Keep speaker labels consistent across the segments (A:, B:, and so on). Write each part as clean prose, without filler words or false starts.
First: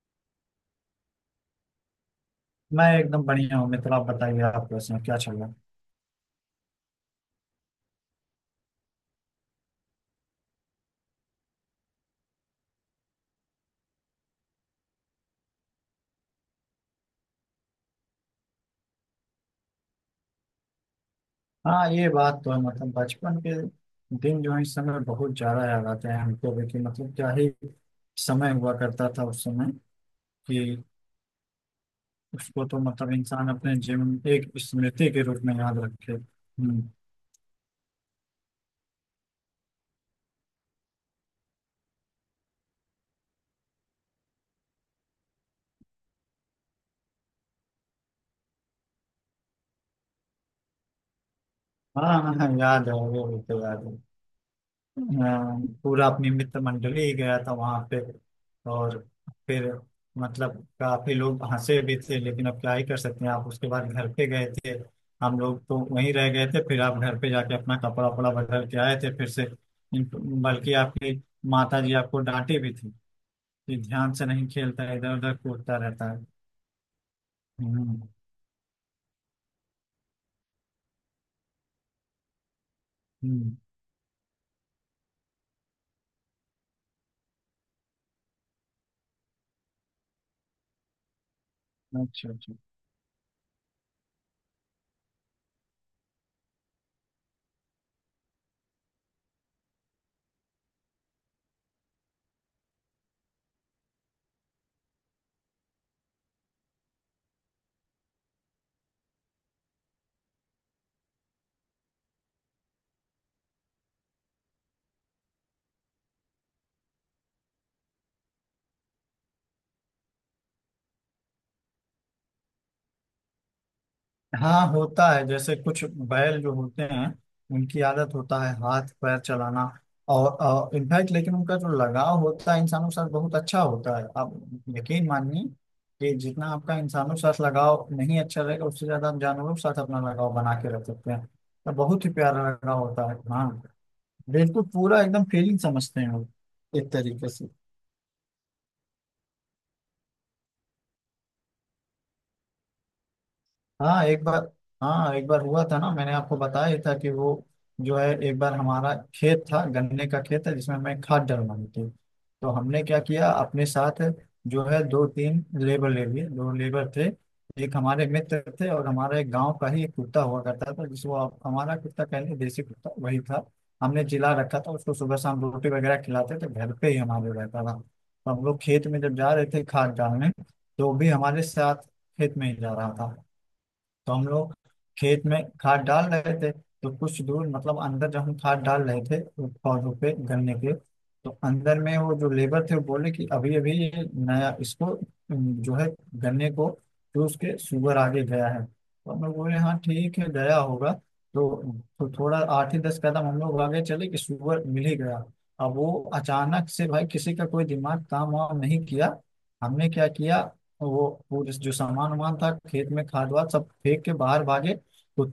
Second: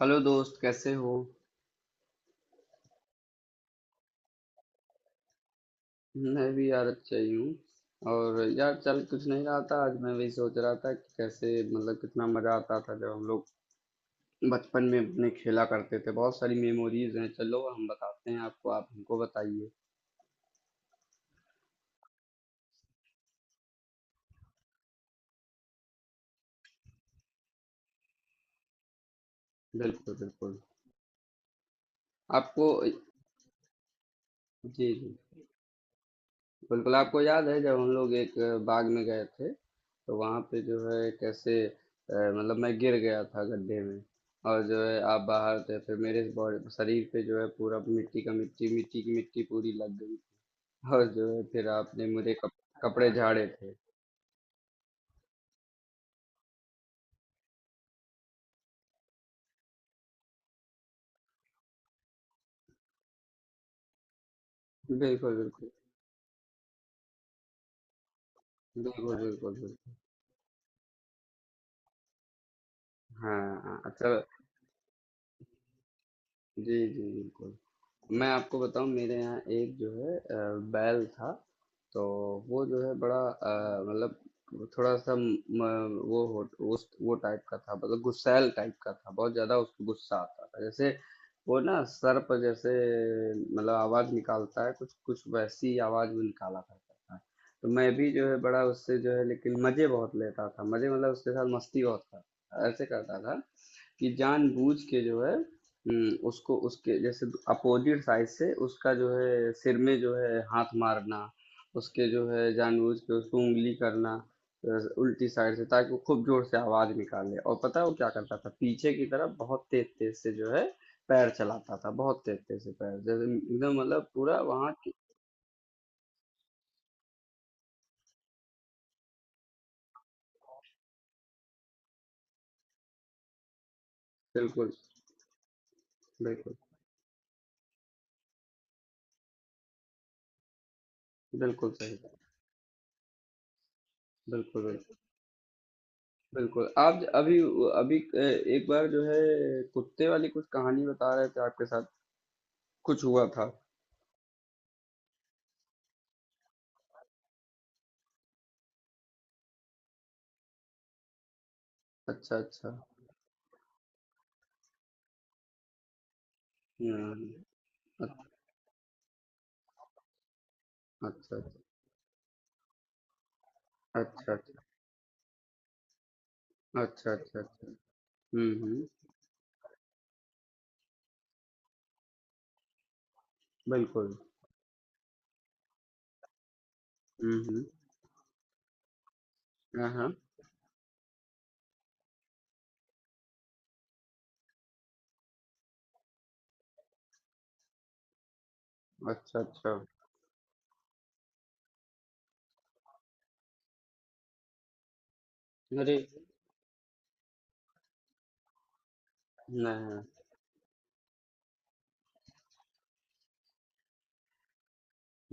A: Hello दोस्त, कैसे हो?
B: मैं एकदम बढ़िया हूँ मित्र। आप बताइए, आप कैसे हैं? क्या चल रहा है?
A: मैं भी यार अच्छा ही हूँ। और यार, चल कुछ नहीं रहा था। आज मैं वही सोच रहा था कि कैसे, मतलब कितना मजा आता था जब हम लोग बचपन में अपने खेला करते थे। बहुत सारी मेमोरीज हैं। चलो, हम बताते हैं आपको, आप हमको बताइए।
B: हाँ, ये बात तो है। मतलब बचपन के दिन जो है इस समय बहुत ज्यादा याद आते हैं हमको भी कि मतलब क्या ही समय हुआ करता था उस समय
A: बिल्कुल, बिल्कुल।
B: कि उसको
A: आपको।
B: तो मतलब इंसान अपने जीवन में एक
A: जी,
B: स्मृति
A: जी।
B: के रूप में याद रखे। हम्म।
A: बिल्कुल, आपको याद है जब हम लोग एक बाग में गए थे, तो वहाँ पे जो है कैसे, मतलब मैं गिर गया था गड्ढे में। और जो है आप बाहर थे, फिर मेरे बॉडी, शरीर पे जो है पूरा मिट्टी का, मिट्टी मिट्टी की मिट्टी पूरी लग गई। और जो है फिर
B: हाँ
A: आपने मुझे
B: हाँ हाँ, याद है,
A: कपड़े
B: वो भी
A: झाड़े
B: तो
A: थे।
B: याद है। अ, पूरा अपनी मित्र मंडली ही गया था वहां पे। और फिर मतलब काफी लोग हंसे भी थे, लेकिन अब क्या ही कर सकते हैं। आप उसके बाद घर पे गए थे,
A: बिल्कुल,
B: हम लोग
A: बिल्कुल,
B: तो वहीं रह गए थे। फिर आप घर पे जाके अपना कपड़ा वपड़ा बदल के आए थे
A: बिल्कुल,
B: फिर से।
A: बिल्कुल, बिल्कुल।
B: इन- बल्कि आपकी माता जी आपको डांटे भी थी
A: हाँ,
B: कि
A: हाँ, अच्छा,
B: ध्यान से नहीं खेलता, इधर उधर कूदता रहता है।
A: जी, जी, बिल्कुल।
B: हम्म।
A: मैं आपको बताऊं, मेरे यहाँ एक जो है बैल था। तो वो जो है बड़ा
B: हम्म।
A: मतलब थोड़ा सा म, म- वो हो, उस वो टाइप का था, मतलब गुस्सैल टाइप का था। बहुत ज्यादा उसको गुस्सा आता था। जैसे वो ना सर
B: अच्छा।
A: पर
B: अच्छा।
A: जैसे, मतलब आवाज निकालता है, कुछ कुछ वैसी आवाज वो निकाला करता था। तो मैं भी जो है बड़ा उससे जो है, लेकिन मजे बहुत लेता था, मजे मतलब उसके साथ मस्ती बहुत करता था। ऐसे करता था कि जानबूझ के जो है, उसको उसके जैसे अपोज़िट साइड से उसका जो है सिर में जो है हाथ मारना, उसके जो है जानबूझ के उसको उँगली करना, अ, उल्टी साइड से, ताकि वो खूब ज़ोर से आवाज़ निकाले। और पता है वो क्या करता था? पीछे की तरफ बहुत तेज़-तेज़ से जो है पैर चलाता था, बहुत तेज़-तेज़ से पैर, जैसे एकदम मतलब पूरा
B: हाँ,
A: वहाँ की।
B: होता है जैसे कुछ बैल जो होते हैं, उनकी आदत होता है हाथ पैर चलाना। और इनफैक्ट लेकिन उनका जो लगाव होता है इंसानों के साथ बहुत अच्छा होता है। आप
A: बिल्कुल,
B: यकीन मानिए कि जितना
A: बिल्कुल,
B: आपका इंसानों के साथ लगाव नहीं अच्छा रहेगा, उससे ज्यादा आप जानवरों के साथ अपना लगाव बना के रख सकते हैं।
A: बिल्कुल
B: तो
A: सही,
B: बहुत ही प्यारा लगाव होता है। हाँ।
A: बिल्कुल,
B: बिल्कुल
A: बिल्कुल,
B: पूरा एकदम फीलिंग समझते हैं वो,
A: बिल्कुल।
B: एक
A: आप ज
B: तरीके
A: अभी
B: से।
A: व अभी अ, एक बार जो है कुत्ते वाली कुछ कहानी बता रहे थे आपके साथ, कुछ हुआ था।
B: हाँ, एक बार। हाँ, एक बार हुआ था ना, मैंने आपको बताया ही था कि वो जो है एक बार हमारा खेत था, गन्ने का खेत है जिसमें मैं खाद डलवानी थी।
A: अच्छा,
B: तो
A: अच्छा।
B: हमने क्या किया, अपने साथ जो है दो तीन लेबर ले लिए। दो लेबर थे,
A: हुँ,
B: एक हमारे मित्र थे, और हमारे गांव का ही एक कुत्ता हुआ करता था जिसको
A: अच्छा, अच्छा,
B: हमारा कुत्ता कहते, देसी कुत्ता वही था। हमने
A: अच्छा,
B: जिला रखा
A: अच्छा,
B: था उसको, सुबह शाम रोटी वगैरह खिलाते थे, घर पे ही
A: अच्छा,
B: हमारे
A: अच्छा,
B: रहता
A: अच्छा।
B: था। तो हम
A: हुँ,
B: लोग खेत
A: हुँ,
B: में जब जा रहे थे खाद डालने, तो वो भी हमारे साथ खेत में ही जा रहा था। तो
A: बिल्कुल।
B: हम लोग खेत में खाद डाल रहे थे। तो कुछ
A: हुँ,
B: दूर,
A: हुँ।
B: मतलब अंदर जब हम खाद डाल रहे थे वो
A: हाँ,
B: पौधों पे
A: हाँ।
B: गन्ने के, तो अंदर में वो जो लेबर थे वो बोले कि अभी अभी ये नया, इसको जो है गन्ने को चूस के शुगर आगे गया है। तो हम लोग
A: अच्छा,
B: बोले
A: अच्छा।
B: हाँ ठीक है, गया होगा। तो, तो थोड़ा 8 ही 10 कदम हम लोग आगे चले कि शुगर मिल ही गया। अब वो
A: अरे!
B: अचानक से, भाई किसी का कोई दिमाग काम वाम नहीं किया।
A: हाँ,
B: हमने क्या
A: हाँ।
B: किया, तो वो जो सामान वामान था खेत में, खाद वाद सब फेंक के बाहर भागे।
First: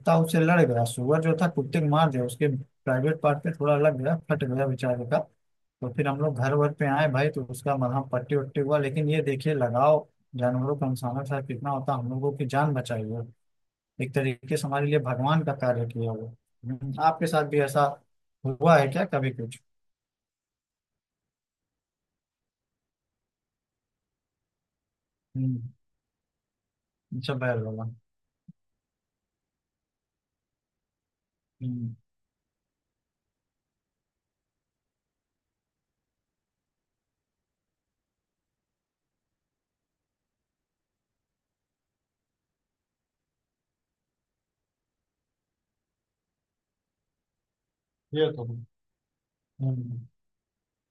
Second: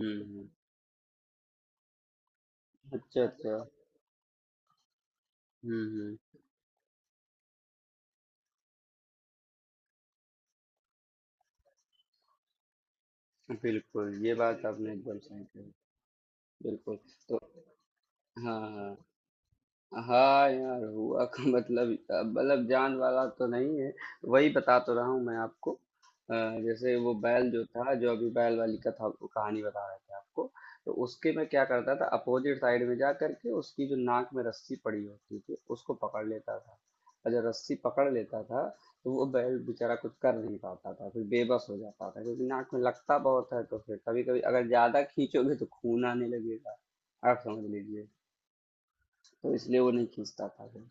A: हुँ,
B: उससे
A: हुँ।
B: लड़ गया, सुअर जो था कुत्ते को मार दिया, उसके
A: अच्छा,
B: प्राइवेट पार्ट पे
A: अच्छा।
B: थोड़ा लग गया, फट गया बेचारे का।
A: हुँ,
B: तो फिर
A: हुँ।
B: हम लोग घर वर पे आए भाई, तो उसका मलहम पट्टी वट्टी हुआ। लेकिन ये देखिए लगाओ, जानवरों का इंसानों के साथ कितना होता है, हम लोगों की जान बचाई है।
A: बिल्कुल,
B: एक
A: ये
B: तरीके
A: बात
B: से हमारे
A: आपने
B: लिए
A: एकदम
B: भगवान
A: सही
B: का
A: कही।
B: कार्य किया वो। हम्म।
A: बिल्कुल,
B: आपके
A: तो
B: साथ भी ऐसा
A: हाँ,
B: हुआ है
A: हाँ।
B: क्या कभी कुछ?
A: हाँ यार, हुआ का मतलब जान वाला तो नहीं है। वही बता तो रहा हूँ मैं आपको।
B: हम्म।
A: अ, जैसे वो
B: अच्छा,
A: बैल
B: बैल
A: जो
B: वाला।
A: था, जो अभी बैल वाली कथा कहानी बता रहे थे आपको। तो उसके मैं क्या करता
B: हम्म।
A: था, अपोजिट साइड में जा करके उसकी जो नाक में रस्सी पड़ी होती थी उसको पकड़ लेता था। और जब रस्सी पकड़ लेता था, तो वो बैल बेचारा कुछ कर नहीं पाता था, फिर बेबस हो जाता था, क्योंकि नाक में लगता बहुत है। तो फिर कभी कभी अगर ज्यादा खींचोगे तो खून आने लगेगा, आप समझ लीजिए।
B: ये तो है।
A: तो इसलिए वो नहीं
B: हम्म।
A: खींचता था फिर।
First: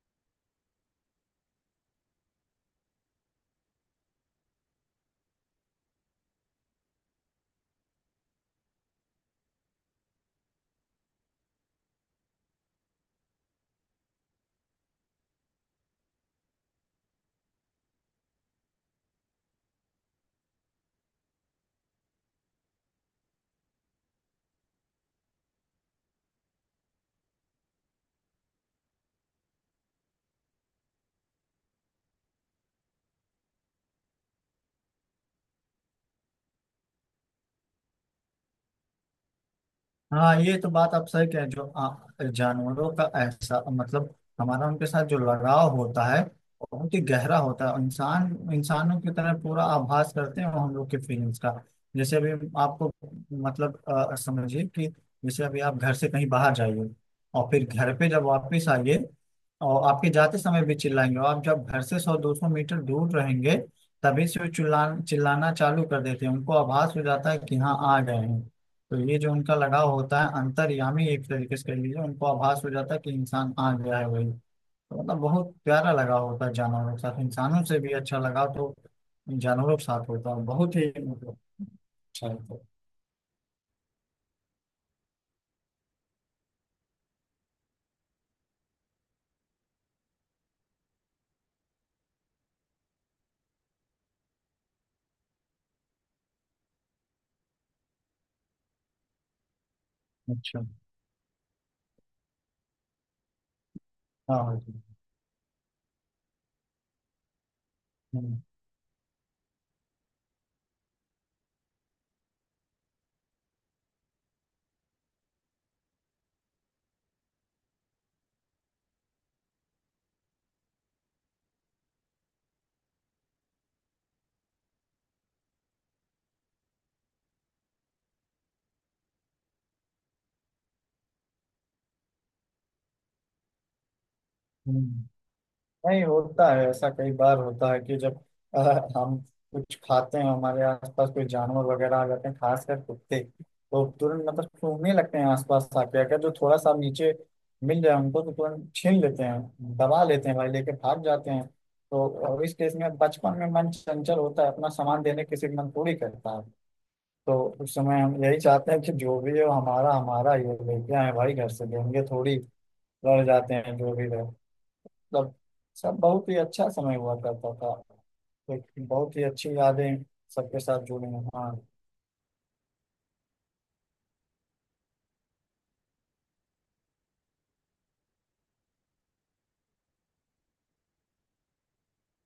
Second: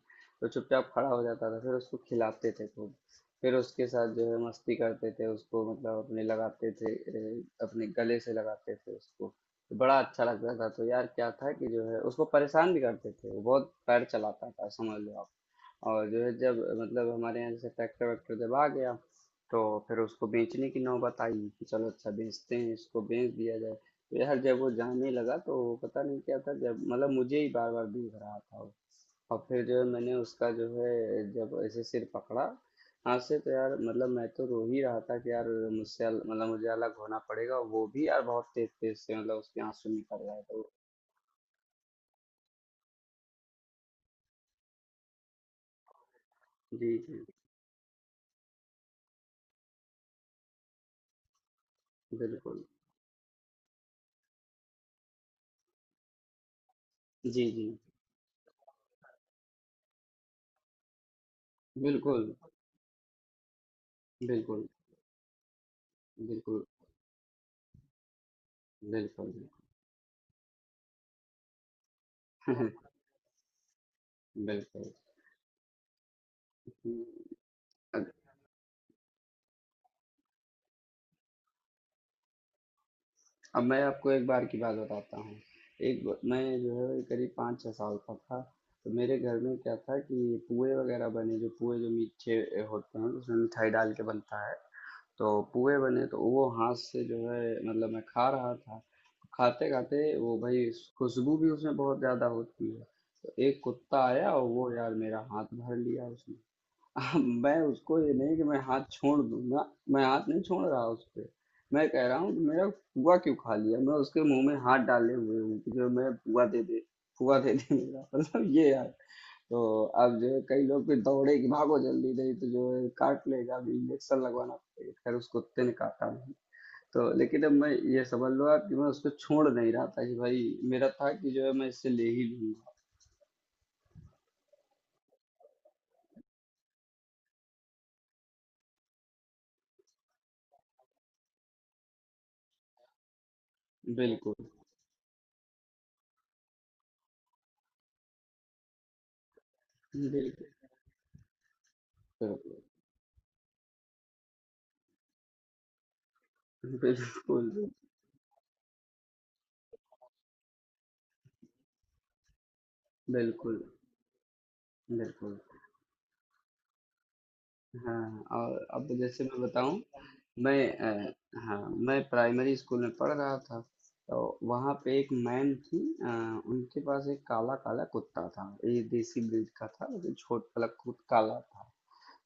A: तो चुपचाप खड़ा हो जाता था, फिर उसको खिलाते थे खूब। फिर उसके साथ जो है मस्ती करते थे, उसको मतलब अपने लगाते थे, अपने गले से लगाते थे उसको। तो बड़ा अच्छा लगता था। तो यार क्या था कि जो है उसको परेशान भी करते थे, वो बहुत पैर चलाता था, समझ लो आप। और जो है जब मतलब हमारे यहाँ जैसे ट्रैक्टर वैक्टर जब आ गया, तो फिर उसको बेचने की नौबत आई कि चलो अच्छा बेचते हैं, इसको बेच दिया जाए। तो यार जब वो जाने लगा तो पता नहीं क्या था, जब मतलब मुझे ही बार बार देख रहा था वो। और फिर जो है मैंने उसका जो है जब ऐसे सिर पकड़ा हाथ से, तो यार मतलब मैं तो रो ही रहा था कि यार मुझसे मतलब मुझे अलग होना पड़ेगा। वो भी यार बहुत तेज तेज से, मतलब उसके आंसू निकल
B: हाँ,
A: रहे
B: ये
A: थे।
B: तो बात आप सही कह रहे हैं। जो जानवरों का ऐसा, मतलब हमारा उनके साथ जो लगाव होता है वो बहुत
A: जी,
B: ही
A: जी,
B: गहरा होता है। इंसान, इंसानों की तरह पूरा आभास करते हैं वो हम लोग के फीलिंग्स का। जैसे अभी
A: बिल्कुल,
B: आपको, मतलब समझिए कि जैसे अभी आप घर से कहीं बाहर जाइए
A: जी,
B: और
A: जी,
B: फिर घर पे जब वापस आइए, और आपके जाते समय भी चिल्लाएंगे, और आप जब घर से सौ
A: बिल्कुल,
B: दो सौ मीटर दूर रहेंगे तभी से वो
A: बिल्कुल,
B: चिल्ला चिल्लाना चालू कर देते हैं। उनको
A: बिल्कुल,
B: आभास हो जाता है कि हाँ आ गए हैं। तो ये जो
A: बिल्कुल,
B: उनका लगाव होता है, अंतर्यामी एक तरीके से कह लीजिए, उनको आभास हो
A: बिल्कुल।
B: जाता है कि इंसान आ गया है वही।
A: बिल्कुल।
B: तो मतलब बहुत प्यारा लगाव होता है जानवरों के
A: हुँ,
B: साथ, इंसानों से भी
A: अब
B: अच्छा लगाव तो जानवरों के साथ होता है, बहुत ही मतलब अच्छा होता है तो।
A: अब मैं आपको एक बार की बात बताता हूँ। एक ब मैं जो है करीब 5-6 साल का था। तो मेरे घर में क्या था कि पुए वग़ैरह बने, जो पुए जो मीठे होते हैं, जिसमें मिठाई डाल के बनता है। तो पुए बने, तो वो हाथ से जो है मतलब मैं खा रहा था। खाते-खाते वो
B: अच्छा।
A: भई खुशबू भी उसमें बहुत ज़्यादा होती है, तो एक कुत्ता आया और
B: हाँ।
A: वो यार मेरा हाथ भर लिया उसने। अब मैं उसको ये नहीं
B: हम्म।
A: कि मैं हाथ छोड़ दूंगा, मैं हाथ नहीं छोड़ रहा उस पे। मैं कह रहा हूँ कि मेरा फुआ क्यों खा लिया, मैं उसके मुंह में हाथ डाले हुए हूँ कि जो मैं फुआ दे दे, फुआ दे दे मेरा मतलब ये यार। तो अब जो है कई लोग फिर दौड़े कि भागो जल्दी, नहीं तो जो है काट लेगा, अभी इंजेक्शन लगवाना पड़ेगा। खैर, उस कुत्ते ने काटा नहीं। तो लेकिन अब मैं, ये समझ लो आप कि मैं उसको छोड़ नहीं रहा था, कि भाई मेरा था कि जो है मैं इससे ले ही लूंगा।
B: हम्म। नहीं, होता है ऐसा, कई बार होता है कि जब अ, हम कुछ खाते हैं हमारे आसपास कोई जानवर वगैरह आ जाते हैं, खासकर कुत्ते, तो तुरंत
A: बिल्कुल,
B: मतलब सूंघने लगते हैं। आसपास आके अगर जो थोड़ा सा नीचे मिल जाए उनको तो तुरंत छीन लेते हैं, दबा लेते हैं भाई, लेके भाग जाते हैं। तो और इस
A: बिल्कुल,
B: केस में बचपन में मन चंचल होता है, अपना सामान देने किसी का मन थोड़ी करता है। तो
A: बिल्कुल,
B: उस समय हम यही चाहते हैं कि जो भी हो, हमारा हमारा ये लेके आए भाई, घर से देंगे थोड़ी। लड़ जाते
A: बिल्कुल,
B: हैं जो भी रहे। मतलब
A: बिल्कुल,
B: सब बहुत ही अच्छा समय हुआ करता था,
A: हाँ।
B: एक
A: और अब
B: बहुत ही
A: जैसे मैं
B: अच्छी
A: बताऊँ,
B: यादें
A: मैं
B: सबके साथ जुड़ी हैं। हाँ।
A: हाँ, मैं प्राइमरी स्कूल में पढ़ रहा था। तो वहाँ पे एक मैम थी, अ, उनके पास एक काला-काला कुत्ता था। ये देसी ब्रीड का था, लेकिन छोट वाला कुत काला था।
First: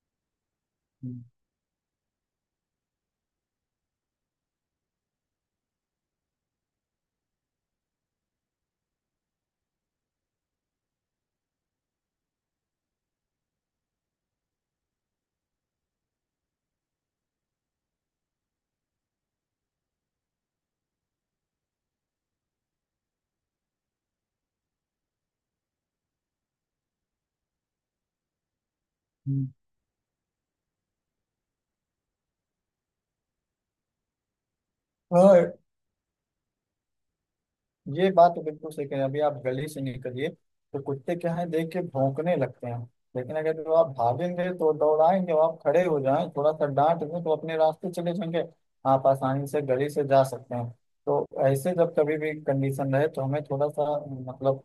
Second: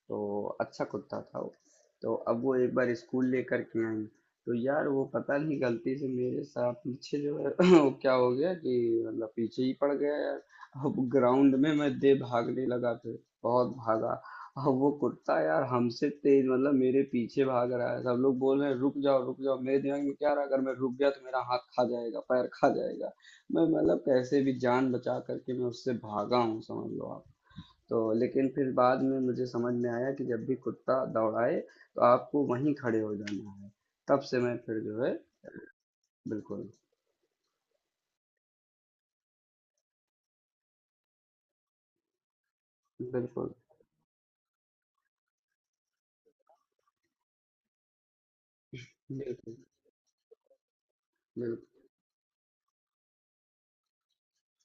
A: तो अच्छा कुत्ता
B: हम्म।
A: था वो। तो अब वो एक बार स्कूल लेकर के आई। तो यार वो पता नहीं गलती से मेरे साथ पीछे जो है वो क्या हो गया कि मतलब पीछे ही पड़ गया यार। अब ग्राउंड में मैं दे भागने लगा फिर, बहुत भागा। अब वो कुत्ता यार हमसे तेज, मतलब मेरे पीछे भाग रहा है। सब लोग बोल रहे हैं रुक जाओ, रुक जाओ, मेरे दिमाग में क्या रहा, अगर मैं रुक गया तो मेरा हाथ खा जाएगा, पैर खा जाएगा। मैं मतलब कैसे भी जान बचा करके मैं उससे भागा हूँ, समझ लो आप। तो लेकिन फिर बाद में मुझे
B: हम्म।
A: समझ में आया कि जब भी कुत्ता दौड़ाए, तो आपको वहीं खड़े हो जाना है। तब से मैं फिर जो है,
B: और
A: बिल्कुल,
B: ये बात तो बिल्कुल सही कहें, अभी आप गली से निकलिए तो कुत्ते क्या है देख के भौंकने लगते हैं। लेकिन
A: बिल्कुल,
B: अगर जो आप भागेंगे तो दौड़ाएंगे, और आप खड़े हो जाएं, थोड़ा सा डांट दें तो अपने रास्ते चले जाएंगे। आप आसानी
A: बिल्कुल,
B: से गली से जा सकते हैं। तो ऐसे
A: बिल्कुल,
B: जब कभी भी कंडीशन रहे तो हमें थोड़ा सा मतलब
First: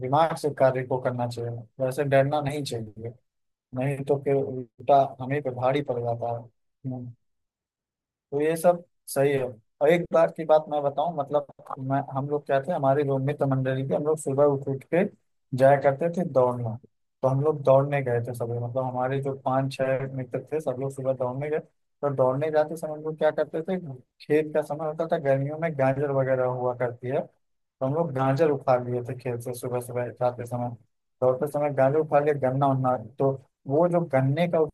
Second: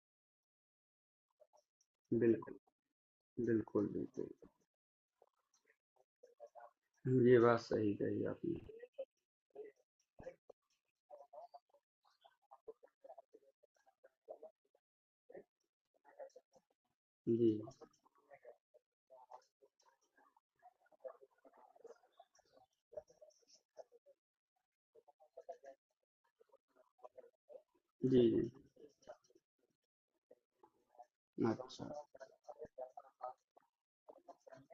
B: दिमाग से कार्य को करना चाहिए, वैसे डरना
A: बिल्कुल,
B: नहीं चाहिए।
A: बिल्कुल,
B: नहीं तो
A: बिल्कुल।
B: फिर उल्टा हमें पे भारी पड़ जाता है। हम्म।
A: ये बात सही कही
B: तो ये
A: आपने।
B: सब सही है। और एक बार की बात मैं बताऊं, मतलब मैं, हम लोग क्या थे, हमारे लोग मित्र मंडली के हम लोग सुबह उठ उठ के जाया करते थे दौड़ना। तो हम
A: जी,
B: लोग दौड़ने गए थे सब लोग, मतलब हमारे जो पांच छह मित्र थे सब लोग सुबह दौड़ने गए। तो दौड़ने जाते समय हम लोग क्या करते थे, खेत का समय होता था गर्मियों में, गाजर वगैरह हुआ करती है। तो हम लोग
A: जी, जी,
B: गाजर उखाड़ लिए थे खेत से सुबह सुबह जाते समय, दौड़ते समय
A: अच्छा,
B: गाजर उखाड़ लिए, गन्ना उन्ना। तो वो जो गन्ने का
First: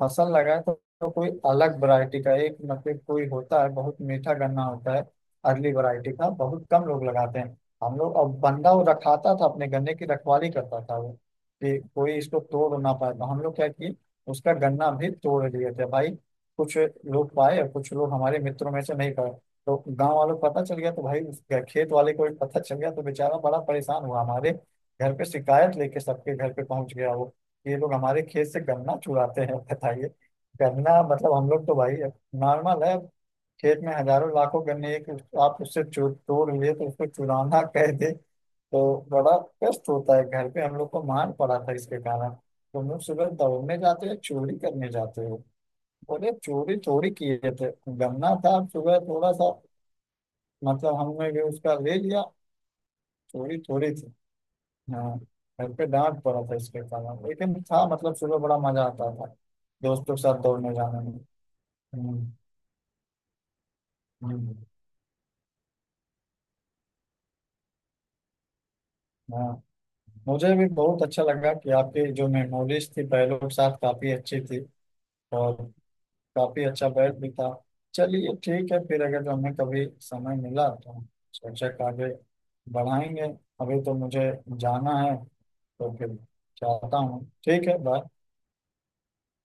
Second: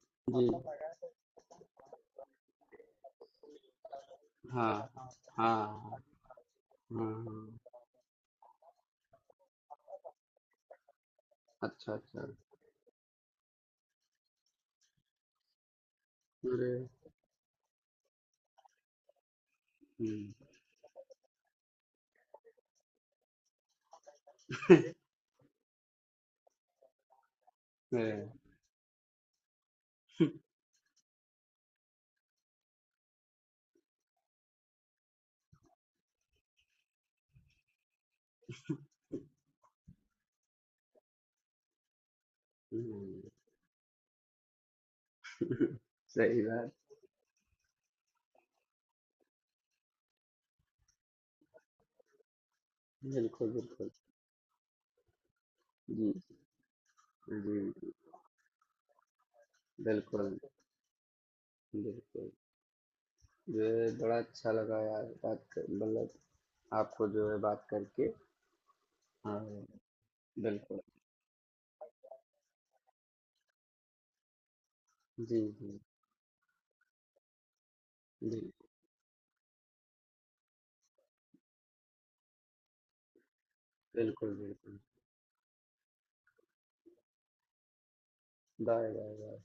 B: फसल
A: जी,
B: लगाए, तो कोई अलग वैरायटी का एक, मतलब कोई होता है बहुत मीठा गन्ना
A: हाँ,
B: होता है,
A: हाँ,
B: अर्ली
A: हाँ,
B: वैरायटी का, बहुत कम लोग लगाते
A: हाँ,
B: हैं। हम लोग, अब बंदा वो रखाता था अपने गन्ने की रखवाली करता था वो, कि
A: अच्छा,
B: कोई
A: अच्छा,
B: इसको तोड़ ना पाए। तो हम लोग क्या किए, उसका गन्ना भी तोड़ लिए थे भाई।
A: अरे,
B: कुछ लोग पाए और कुछ लोग हमारे मित्रों में से नहीं पाए, तो गांव
A: हम्म,
B: वालों को पता चल गया तो भाई उसके खेत वाले को भी पता चल गया तो बेचारा बड़ा परेशान हुआ, हमारे घर पे शिकायत लेके सबके घर पे पहुंच गया वो, ये लोग हमारे
A: अरे,
B: खेत से गन्ना चुराते हैं बताइए। गन्ना, मतलब हम लोग तो भाई नॉर्मल है, खेत में हजारों लाखों गन्ने, एक आप उससे तोड़ लिए तो उसको चुराना कह दे तो बड़ा कष्ट होता है। घर पे हम लोग को मार पड़ा था इसके कारण, तुम लोग
A: हम्म,
B: सुबह दौड़ने जाते हो चोरी करने जाते हो। बोले
A: सही बात,
B: चोरी थोड़ी किए थे, गन्ना था सुबह, थोड़ा सा मतलब हमने भी उसका ले लिया,
A: बिल्कुल,
B: चोरी
A: बिल्कुल,
B: थोड़ी थी। हाँ। घर पे
A: जी,
B: डांट पड़ा था इसके कारण, लेकिन था
A: जी,
B: मतलब सुबह बड़ा मजा आता था दोस्तों के
A: बिल्कुल,
B: साथ दौड़ने जाने में।
A: बिल्कुल।
B: हम्म।
A: ये बड़ा अच्छा
B: हम्म।
A: लगा यार बात कर, मतलब आपको जो है बात करके।
B: हाँ,
A: हाँ,
B: मुझे भी
A: बिल्कुल,
B: बहुत अच्छा लगा कि आपकी जो मेमोरीज थी पहलों के साथ काफी अच्छी थी।
A: जी,
B: और
A: जी,
B: काफी अच्छा बैठ भी था। चलिए
A: जी,
B: ठीक है फिर, अगर हमें कभी समय मिला तो सोचा कि आगे बढ़ाएंगे। अभी तो मुझे
A: बिल्कुल, बिल्कुल।
B: जाना है, तो फिर जाता हूँ। ठीक है, बाय।
A: Bye, bye.